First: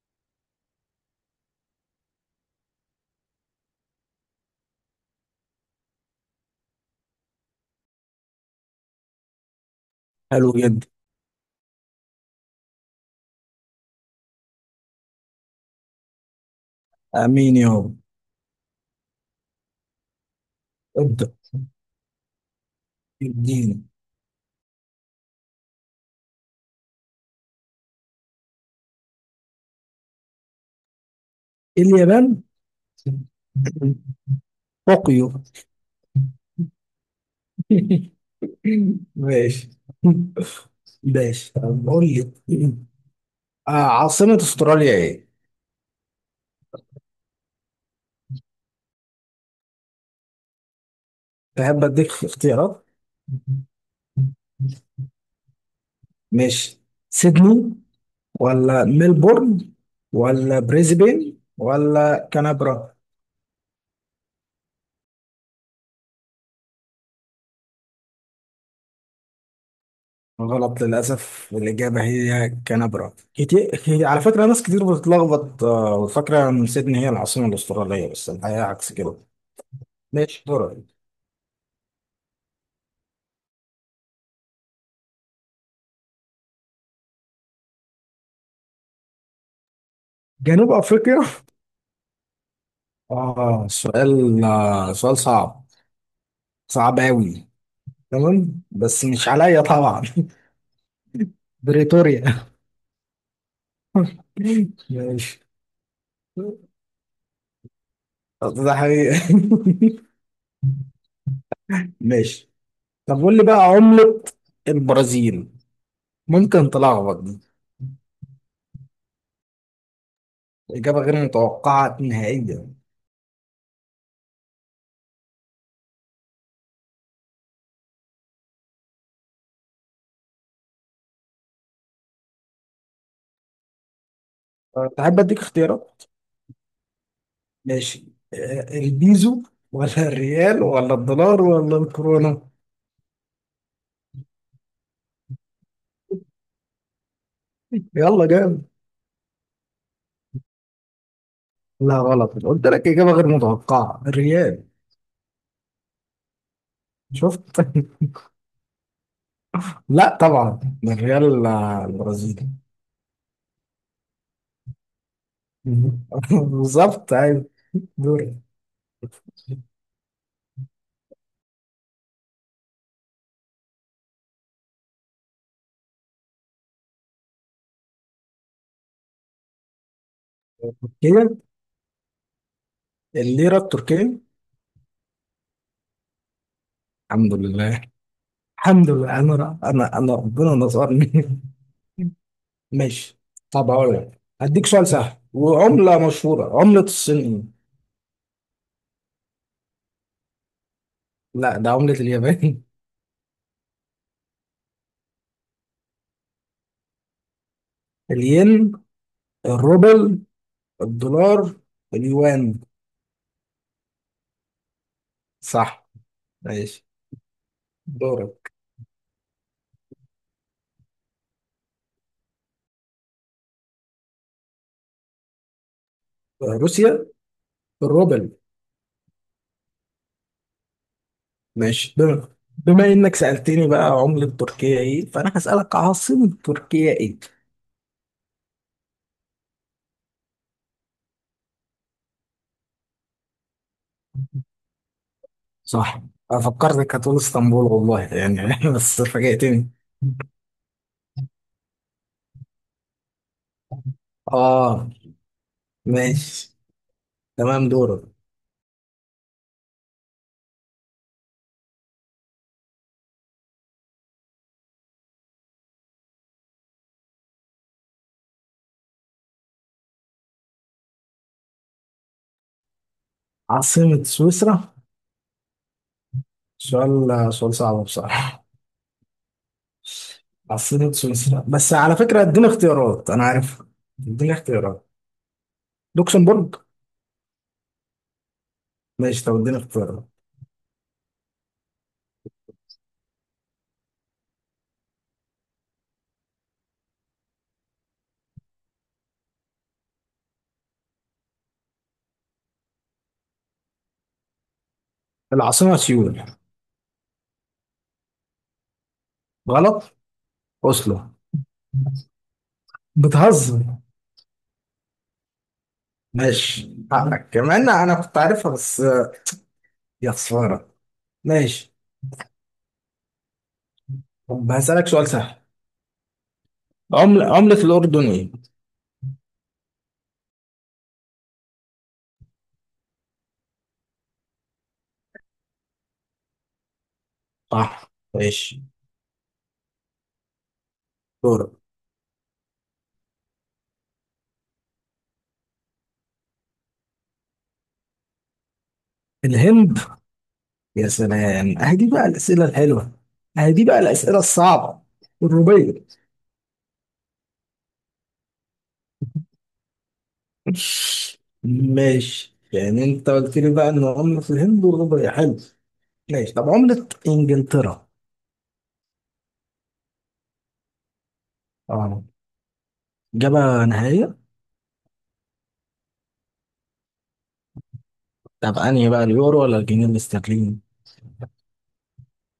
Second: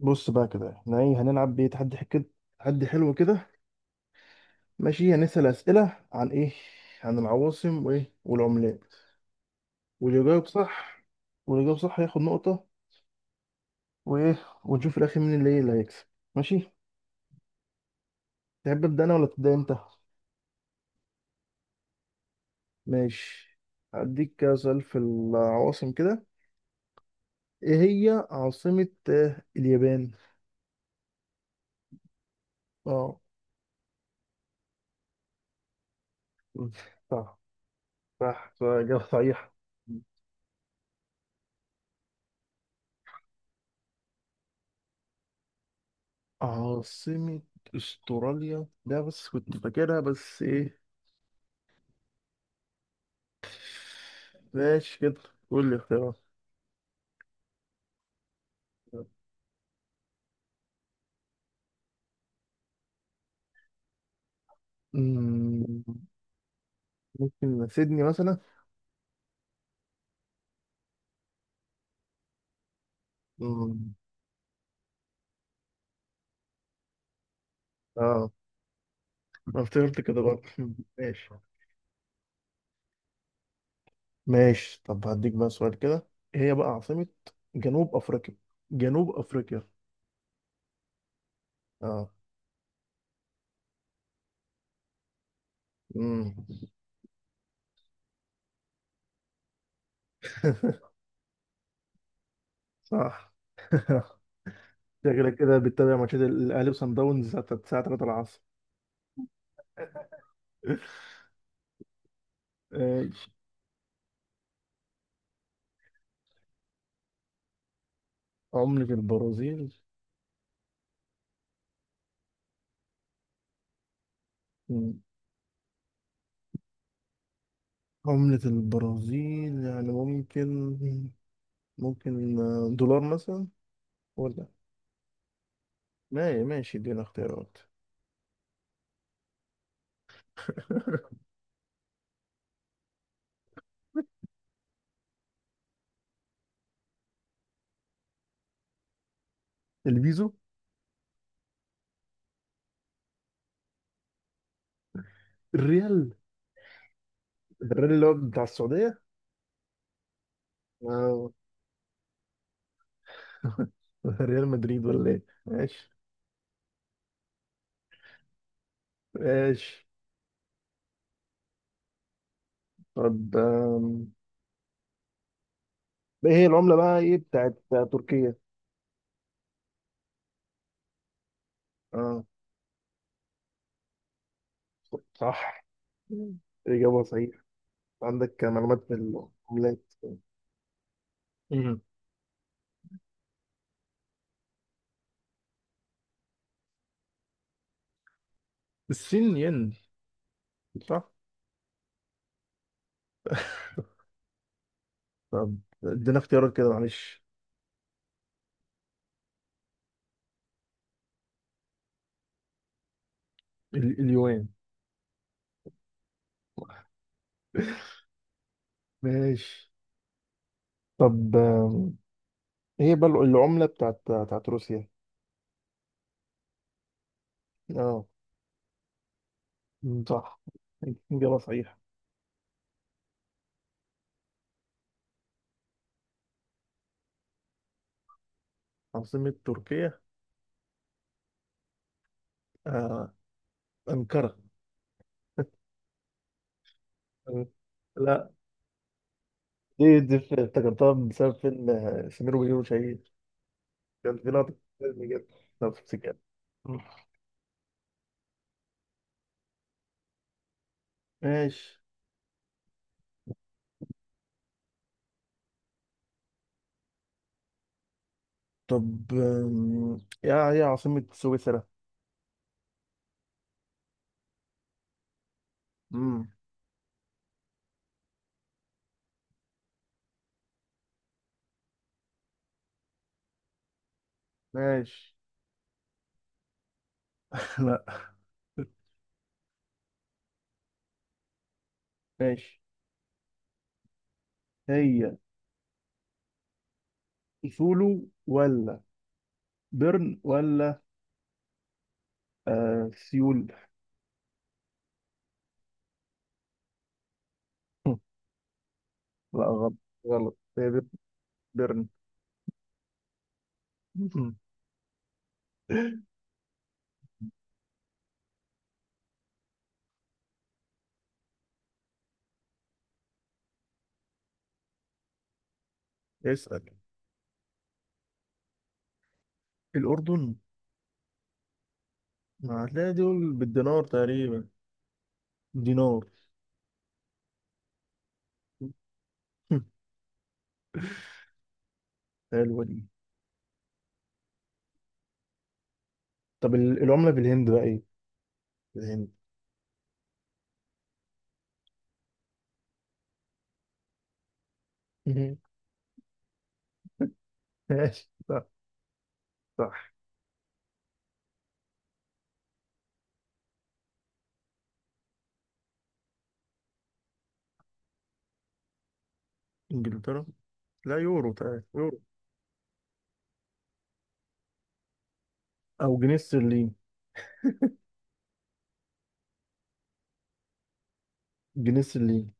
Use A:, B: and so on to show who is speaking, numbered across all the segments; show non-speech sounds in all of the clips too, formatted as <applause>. A: بص بقى كده احنا ايه هنلعب بيه كده تحدي حلو كده. ماشي، هنسأل أسئلة عن ايه، عن العواصم وايه والعملات. واللي يجاوب
B: حلو جدا.
A: صح واللي يجاوب صح هياخد نقطة وايه. ونشوف في الأخير مين اللي ايه اللي هيكسب. ماشي.
B: امين يابا.
A: تحب أبدأ أنا ولا تبدأ أنت؟
B: ابدا.
A: ماشي.
B: اديني.
A: هديك كده سؤال في العواصم كده، ايه هي عاصمة اليابان؟
B: اليابان.
A: اه.
B: طوكيو.
A: صح
B: <laughs>
A: صح صح، إجابة صحيحة.
B: ماشي. ماشي، طب قول لي، عاصمة استراليا ايه؟
A: عاصمة استراليا ده بس كنت فاكرها بس ايه.
B: تحب اديك اختيارات؟
A: ماشي كده. قول لي اختيارات.
B: ماشي. سيدني ولا ملبورن ولا بريسبين ولا كانبرا؟
A: مم، ممكن سيدني مثلا.
B: غلط، للأسف الإجابة هي كانبرا.
A: مم.
B: على فكرة ناس كتير بتتلخبط، وفاكرة إن سيدني هي العاصمة الأسترالية،
A: اه.
B: بس الحقيقة عكس كده.
A: أنا افتكرت كده برضه،
B: ماشي، دورك.
A: ماشي. ماشي طب هديك بقى سؤال كده. إيه هي بقى عاصمة جنوب أفريقيا؟ جنوب أفريقيا.
B: جنوب افريقيا.
A: اه.
B: سؤال صعب.
A: مم.
B: صعب أوي. تمام، بس مش عليا طبعا.
A: <laughs>
B: <laughs> بريتوريا. <laughs>
A: صح. <laughs> شكلك
B: ماشي.
A: كده بتتابع ماتشات الأهلي وصن داونز الساعة 3 العصر.
B: ده حقيقة. <laughs>
A: <laughs>
B: ماشي، طب
A: ماشي.
B: قول لي بقى عملة البرازيل. ممكن تلخبط دي،
A: عملة البرازيل.
B: إجابة غير متوقعة نهائيا.
A: مم. عملة البرازيل يعني ممكن، ممكن دولار مثلا، ولا...
B: تحب أديك اختيارات؟
A: ما ماشي ادينا اختيارات.
B: ماشي. البيزو ولا الريال ولا
A: <laughs>
B: الدولار ولا الكورونا؟ يلا جامد.
A: البيزو.
B: لا غلط، قلت لك إجابة غير متوقعة، الريال.
A: الريال.
B: شفت؟
A: الريال اللي هو
B: <laughs>
A: بتاع السعودية.
B: لا طبعا، ده الريال
A: آه،
B: البرازيلي.
A: <laughs> ريال مدريد ولا ايه؟ ماشي.
B: مهم. <laughs> بالظبط ايوه. دوري.
A: ماشي طب، ايه هي العملة بقى ايه بتاعت تركيا؟
B: تركيا.
A: اه.
B: الليره التركيه.
A: صح، إجابة
B: الحمد
A: صحيحة.
B: لله.
A: عندك معلومات
B: الحمد
A: في
B: لله، انا ر-
A: العملات.
B: انا انا ربنا نصرني. <laughs>
A: مم.
B: ماشي، طب هقول لك هديك سؤال سهل وعمله مشهوره. عمله الصين ايه؟
A: الصين ين. صح.
B: لا، ده عمله اليابان.
A: طب ادينا اختيارات كده معلش.
B: <laughs> الين، الروبل، الدولار، اليوان.
A: اليوان.
B: صح. ماشي، دورك.
A: <laughs> ماشي. طب هي بل العملة بتاعت روسيا؟
B: روسيا.
A: اه.
B: الروبل.
A: مم. صح، إجابة صحيحة.
B: ماشي. بما انك سألتني بقى عملة تركيا ايه، فانا هسألك عاصمة تركيا ايه.
A: عاصمة تركيا آه. أنقرة.
B: صح. انا فكرتك هتقول اسطنبول،
A: <laughs>
B: والله
A: لا.
B: يعني. <laughs> بس فاجأتني.
A: افتكرتها بسبب فيلم سمير وبهير وشهير. كان في لقطة في
B: اه.
A: الفيلم كده، نفس الكلام.
B: ماشي،
A: مم.
B: تمام، دورك.
A: ماشي. طب يا هي عاصمة سويسرا؟
B: عاصمة سويسرا.
A: امم
B: سؤال صعب بصراحة. عاصمة سويسرا، بس على فكرة اديني اختيارات، انا عارف. اديني اختيارات.
A: ماشي.
B: لوكسمبورغ.
A: <laughs> لا.
B: ماشي، طب اديني اختيارات.
A: ماشي. هي سولو، ولا بيرن، ولا سيول.
B: العاصمة سيول.
A: <laughs> لا غلط.
B: غلط.
A: غلط. هي
B: اوسلو.
A: درن.
B: بتهزر.
A: <laughs>
B: ماشي، حقك كمان. انا كنت عارفها بس. يا خسارة. ماشي، طب هسألك سؤال سهل.
A: اسأل.
B: عملة الأردن ايه؟
A: الأردن، ما هتلاقي دول بالدينار تقريبا. دينار.
B: صح. ماشي،
A: <laughs>
B: دورك.
A: حلوة دي. طب العملة في الهند بقى ايه؟ في الهند.
B: الهند. يا سلام، اهدي بقى الأسئلة الحلوة، اهدي بقى الأسئلة الصعبة.
A: مهم. <laughs>
B: الروبية.
A: ماشي، صح. صح.
B: ماشي، يعني انت قلت لي بقى ان عملة الهند والروبية، حلو. ماشي، طب عملة انجلترا.
A: إنجلترا، لا يورو تقريبا، يورو.
B: اه. إجابة نهائية.
A: او جنيه استرليني.
B: طب أنهي بقى، اليورو ولا الجنيه الاسترليني؟
A: جنيه استرليني.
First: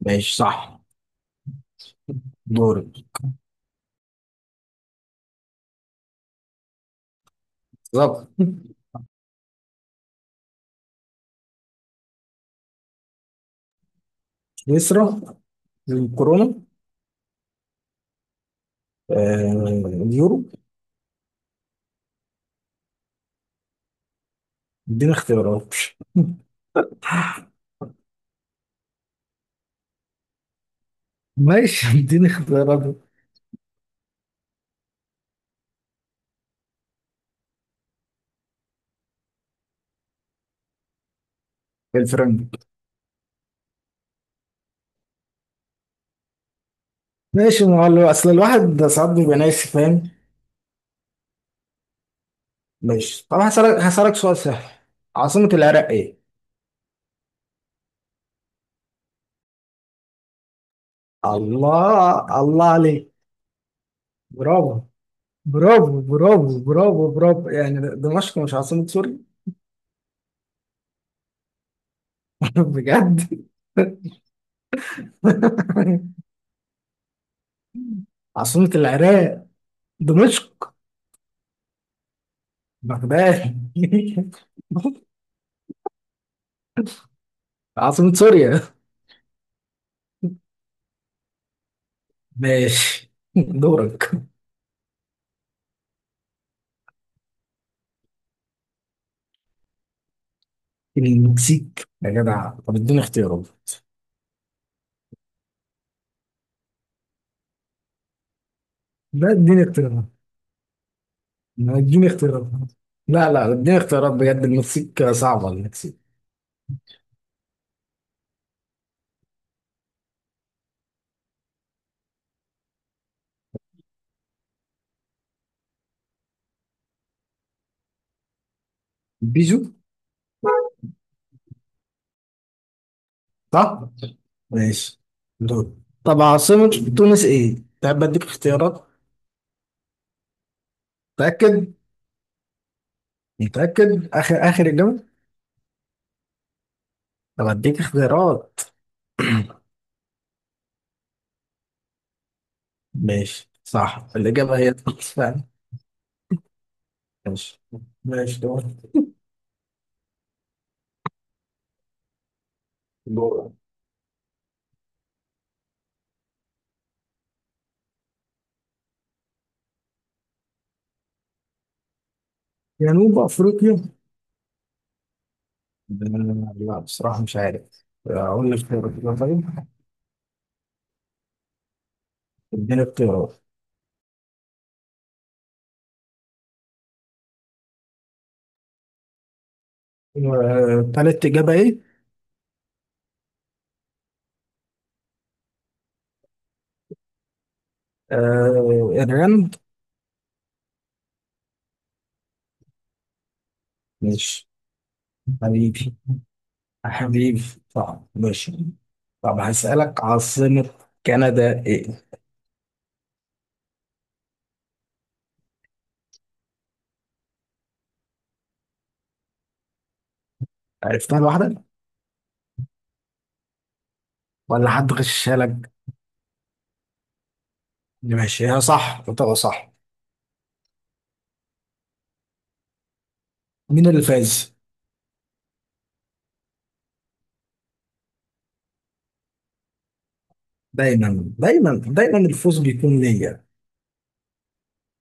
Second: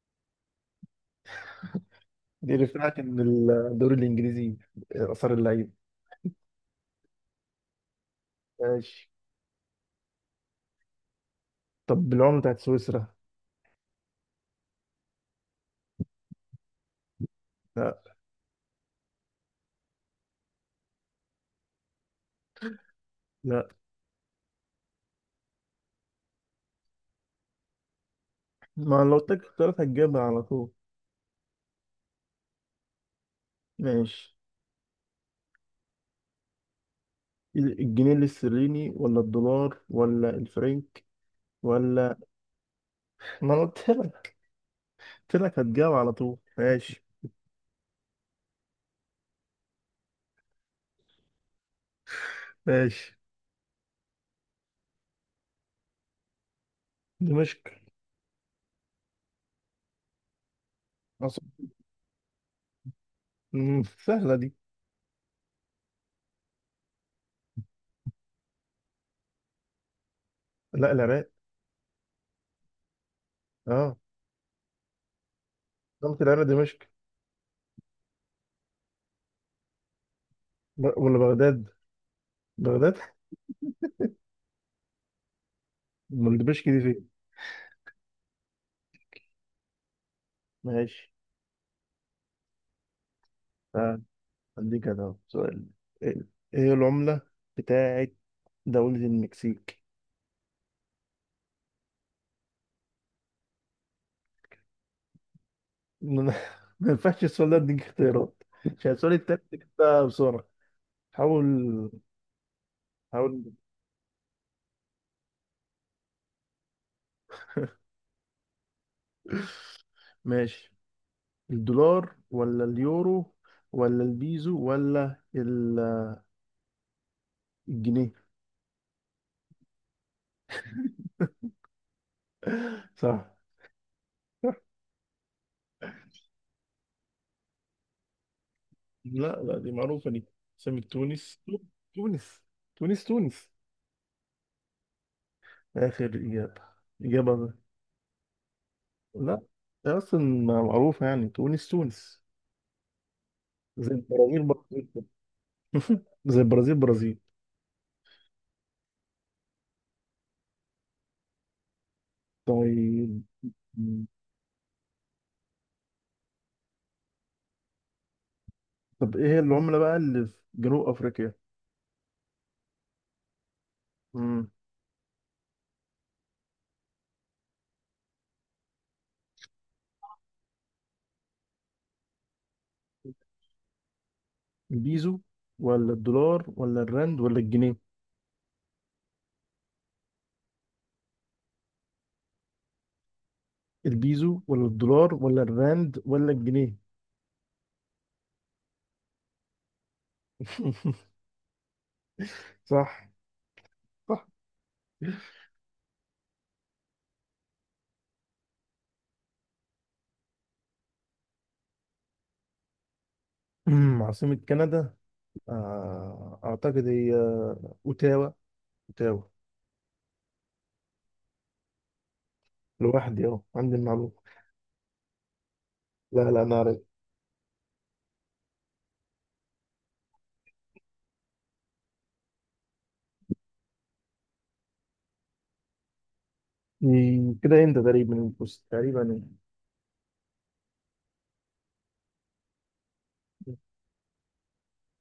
B: ماشي صح.
A: دي اللي
B: دوري.
A: بتاعت ان. الدوري الانجليزي، اثار اللعيبه.
B: بالظبط.
A: ماشي. طب العمله بتاعت سويسرا؟
B: يسرى. الكورونا.
A: لا.
B: اليورو.
A: لا.
B: اديني اختيارات.
A: ما لو اديتك اختيارات هتجيبها على طول.
B: ماشي. <laughs> اديني اختيارات.
A: ماشي، الجنيه الاسترليني ولا الدولار ولا الفرنك، ولا...
B: الفرنك.
A: ما انا قلت لك، قلت لك هتجاوب على طول. ماشي.
B: ماشي. ما هو، اصل الواحد ده ساعات بيبقى ناسي فاهم.
A: ماشي.
B: ماشي، طب هسألك سؤال سهل. عاصمة العراق ايه؟
A: دمشق. أصل.
B: الله الله عليك.
A: سهلة دي.
B: برافو. برافو برافو برافو برافو، يعني دمشق مش عاصمة سوريا؟
A: لا، العراق.
B: <laughs> بجد.
A: اه. قلت
B: <laughs>
A: العراق دمشق.
B: عاصمة العراق دمشق؟
A: ولا بغداد. بغداد.
B: بغداد. <laughs>
A: امال دمشق دي فين؟
B: عاصمة سوريا.
A: ماشي.
B: ماشي. <laughs>
A: تعال
B: دورك.
A: هديك انا أهو سؤال. ايه. إيه العملة بتاعت دولة المكسيك؟
B: المكسيك؟ يا جدع، طب اديني اختيارات.
A: ما أنا- <laughs> ما ينفعش السؤال ده اديك اختيارات، عشان السؤال
B: لا
A: التاني
B: اديني
A: ده
B: اختيارات.
A: بسرعة. حاول.
B: ما اديني اختيارات. لا
A: حاول.
B: لا، اديني اختيارات بجد، المكسيك صعبة، المكسيك.
A: ماشي، الدولار ولا اليورو ولا البيزو ولا الجنيه.
B: بيجو.
A: صح.
B: صح؟
A: صح.
B: ماشي. دور. طب عاصمة تونس ايه؟ تحب اديك اختيارات؟
A: لا لا، دي معروفة دي. سمك تونس.
B: متأكد؟
A: تونس. تونس تونس.
B: متأكد؟ اخر اخر اجابة؟
A: آخر إجابة.
B: طب
A: إجابة.
B: اديك اختيارات.
A: لا. هي أصلا معروفة، يعني تونس تونس.
B: ماشي
A: زي
B: صح،
A: البرازيل
B: الإجابة هي
A: برازيل كده.
B: تونس فعلا.
A: زي البرازيل برازيل.
B: ماشي. ماشي، دور.
A: طيب.
B: دور.
A: طب إيه هي العملة بقى اللي في جنوب أفريقيا؟
B: جنوب افريقيا.
A: مم.
B: لا بصراحة مش عارف. أقول لك اختيارات كده، طيب. اديني اختيارات.
A: البيزو ولا الدولار ولا الرند ولا الجنيه؟
B: تالت إجابة إيه؟
A: البيزو ولا الدولار ولا الراند ولا الجنيه.
B: الرند.
A: <laughs> صح. صح.
B: ماشي. حبيبي. حبيبي. طب ماشي، طب هسألك عاصمة كندا إيه؟
A: عاصمة كندا، أعتقد هي أوتاوا. أوتاوا.
B: عرفتها لوحدك؟
A: لوحدي أهو عندي المعلومة.
B: ولا حد غشها لك؟
A: لا لا، أنا عارف.
B: ماشي، هي صح، قلت صح. مين اللي فاز؟
A: إيه، كده أنت تقريبا، بص تقريبا.
B: دايما دايما دايما الفوز بيكون ليا.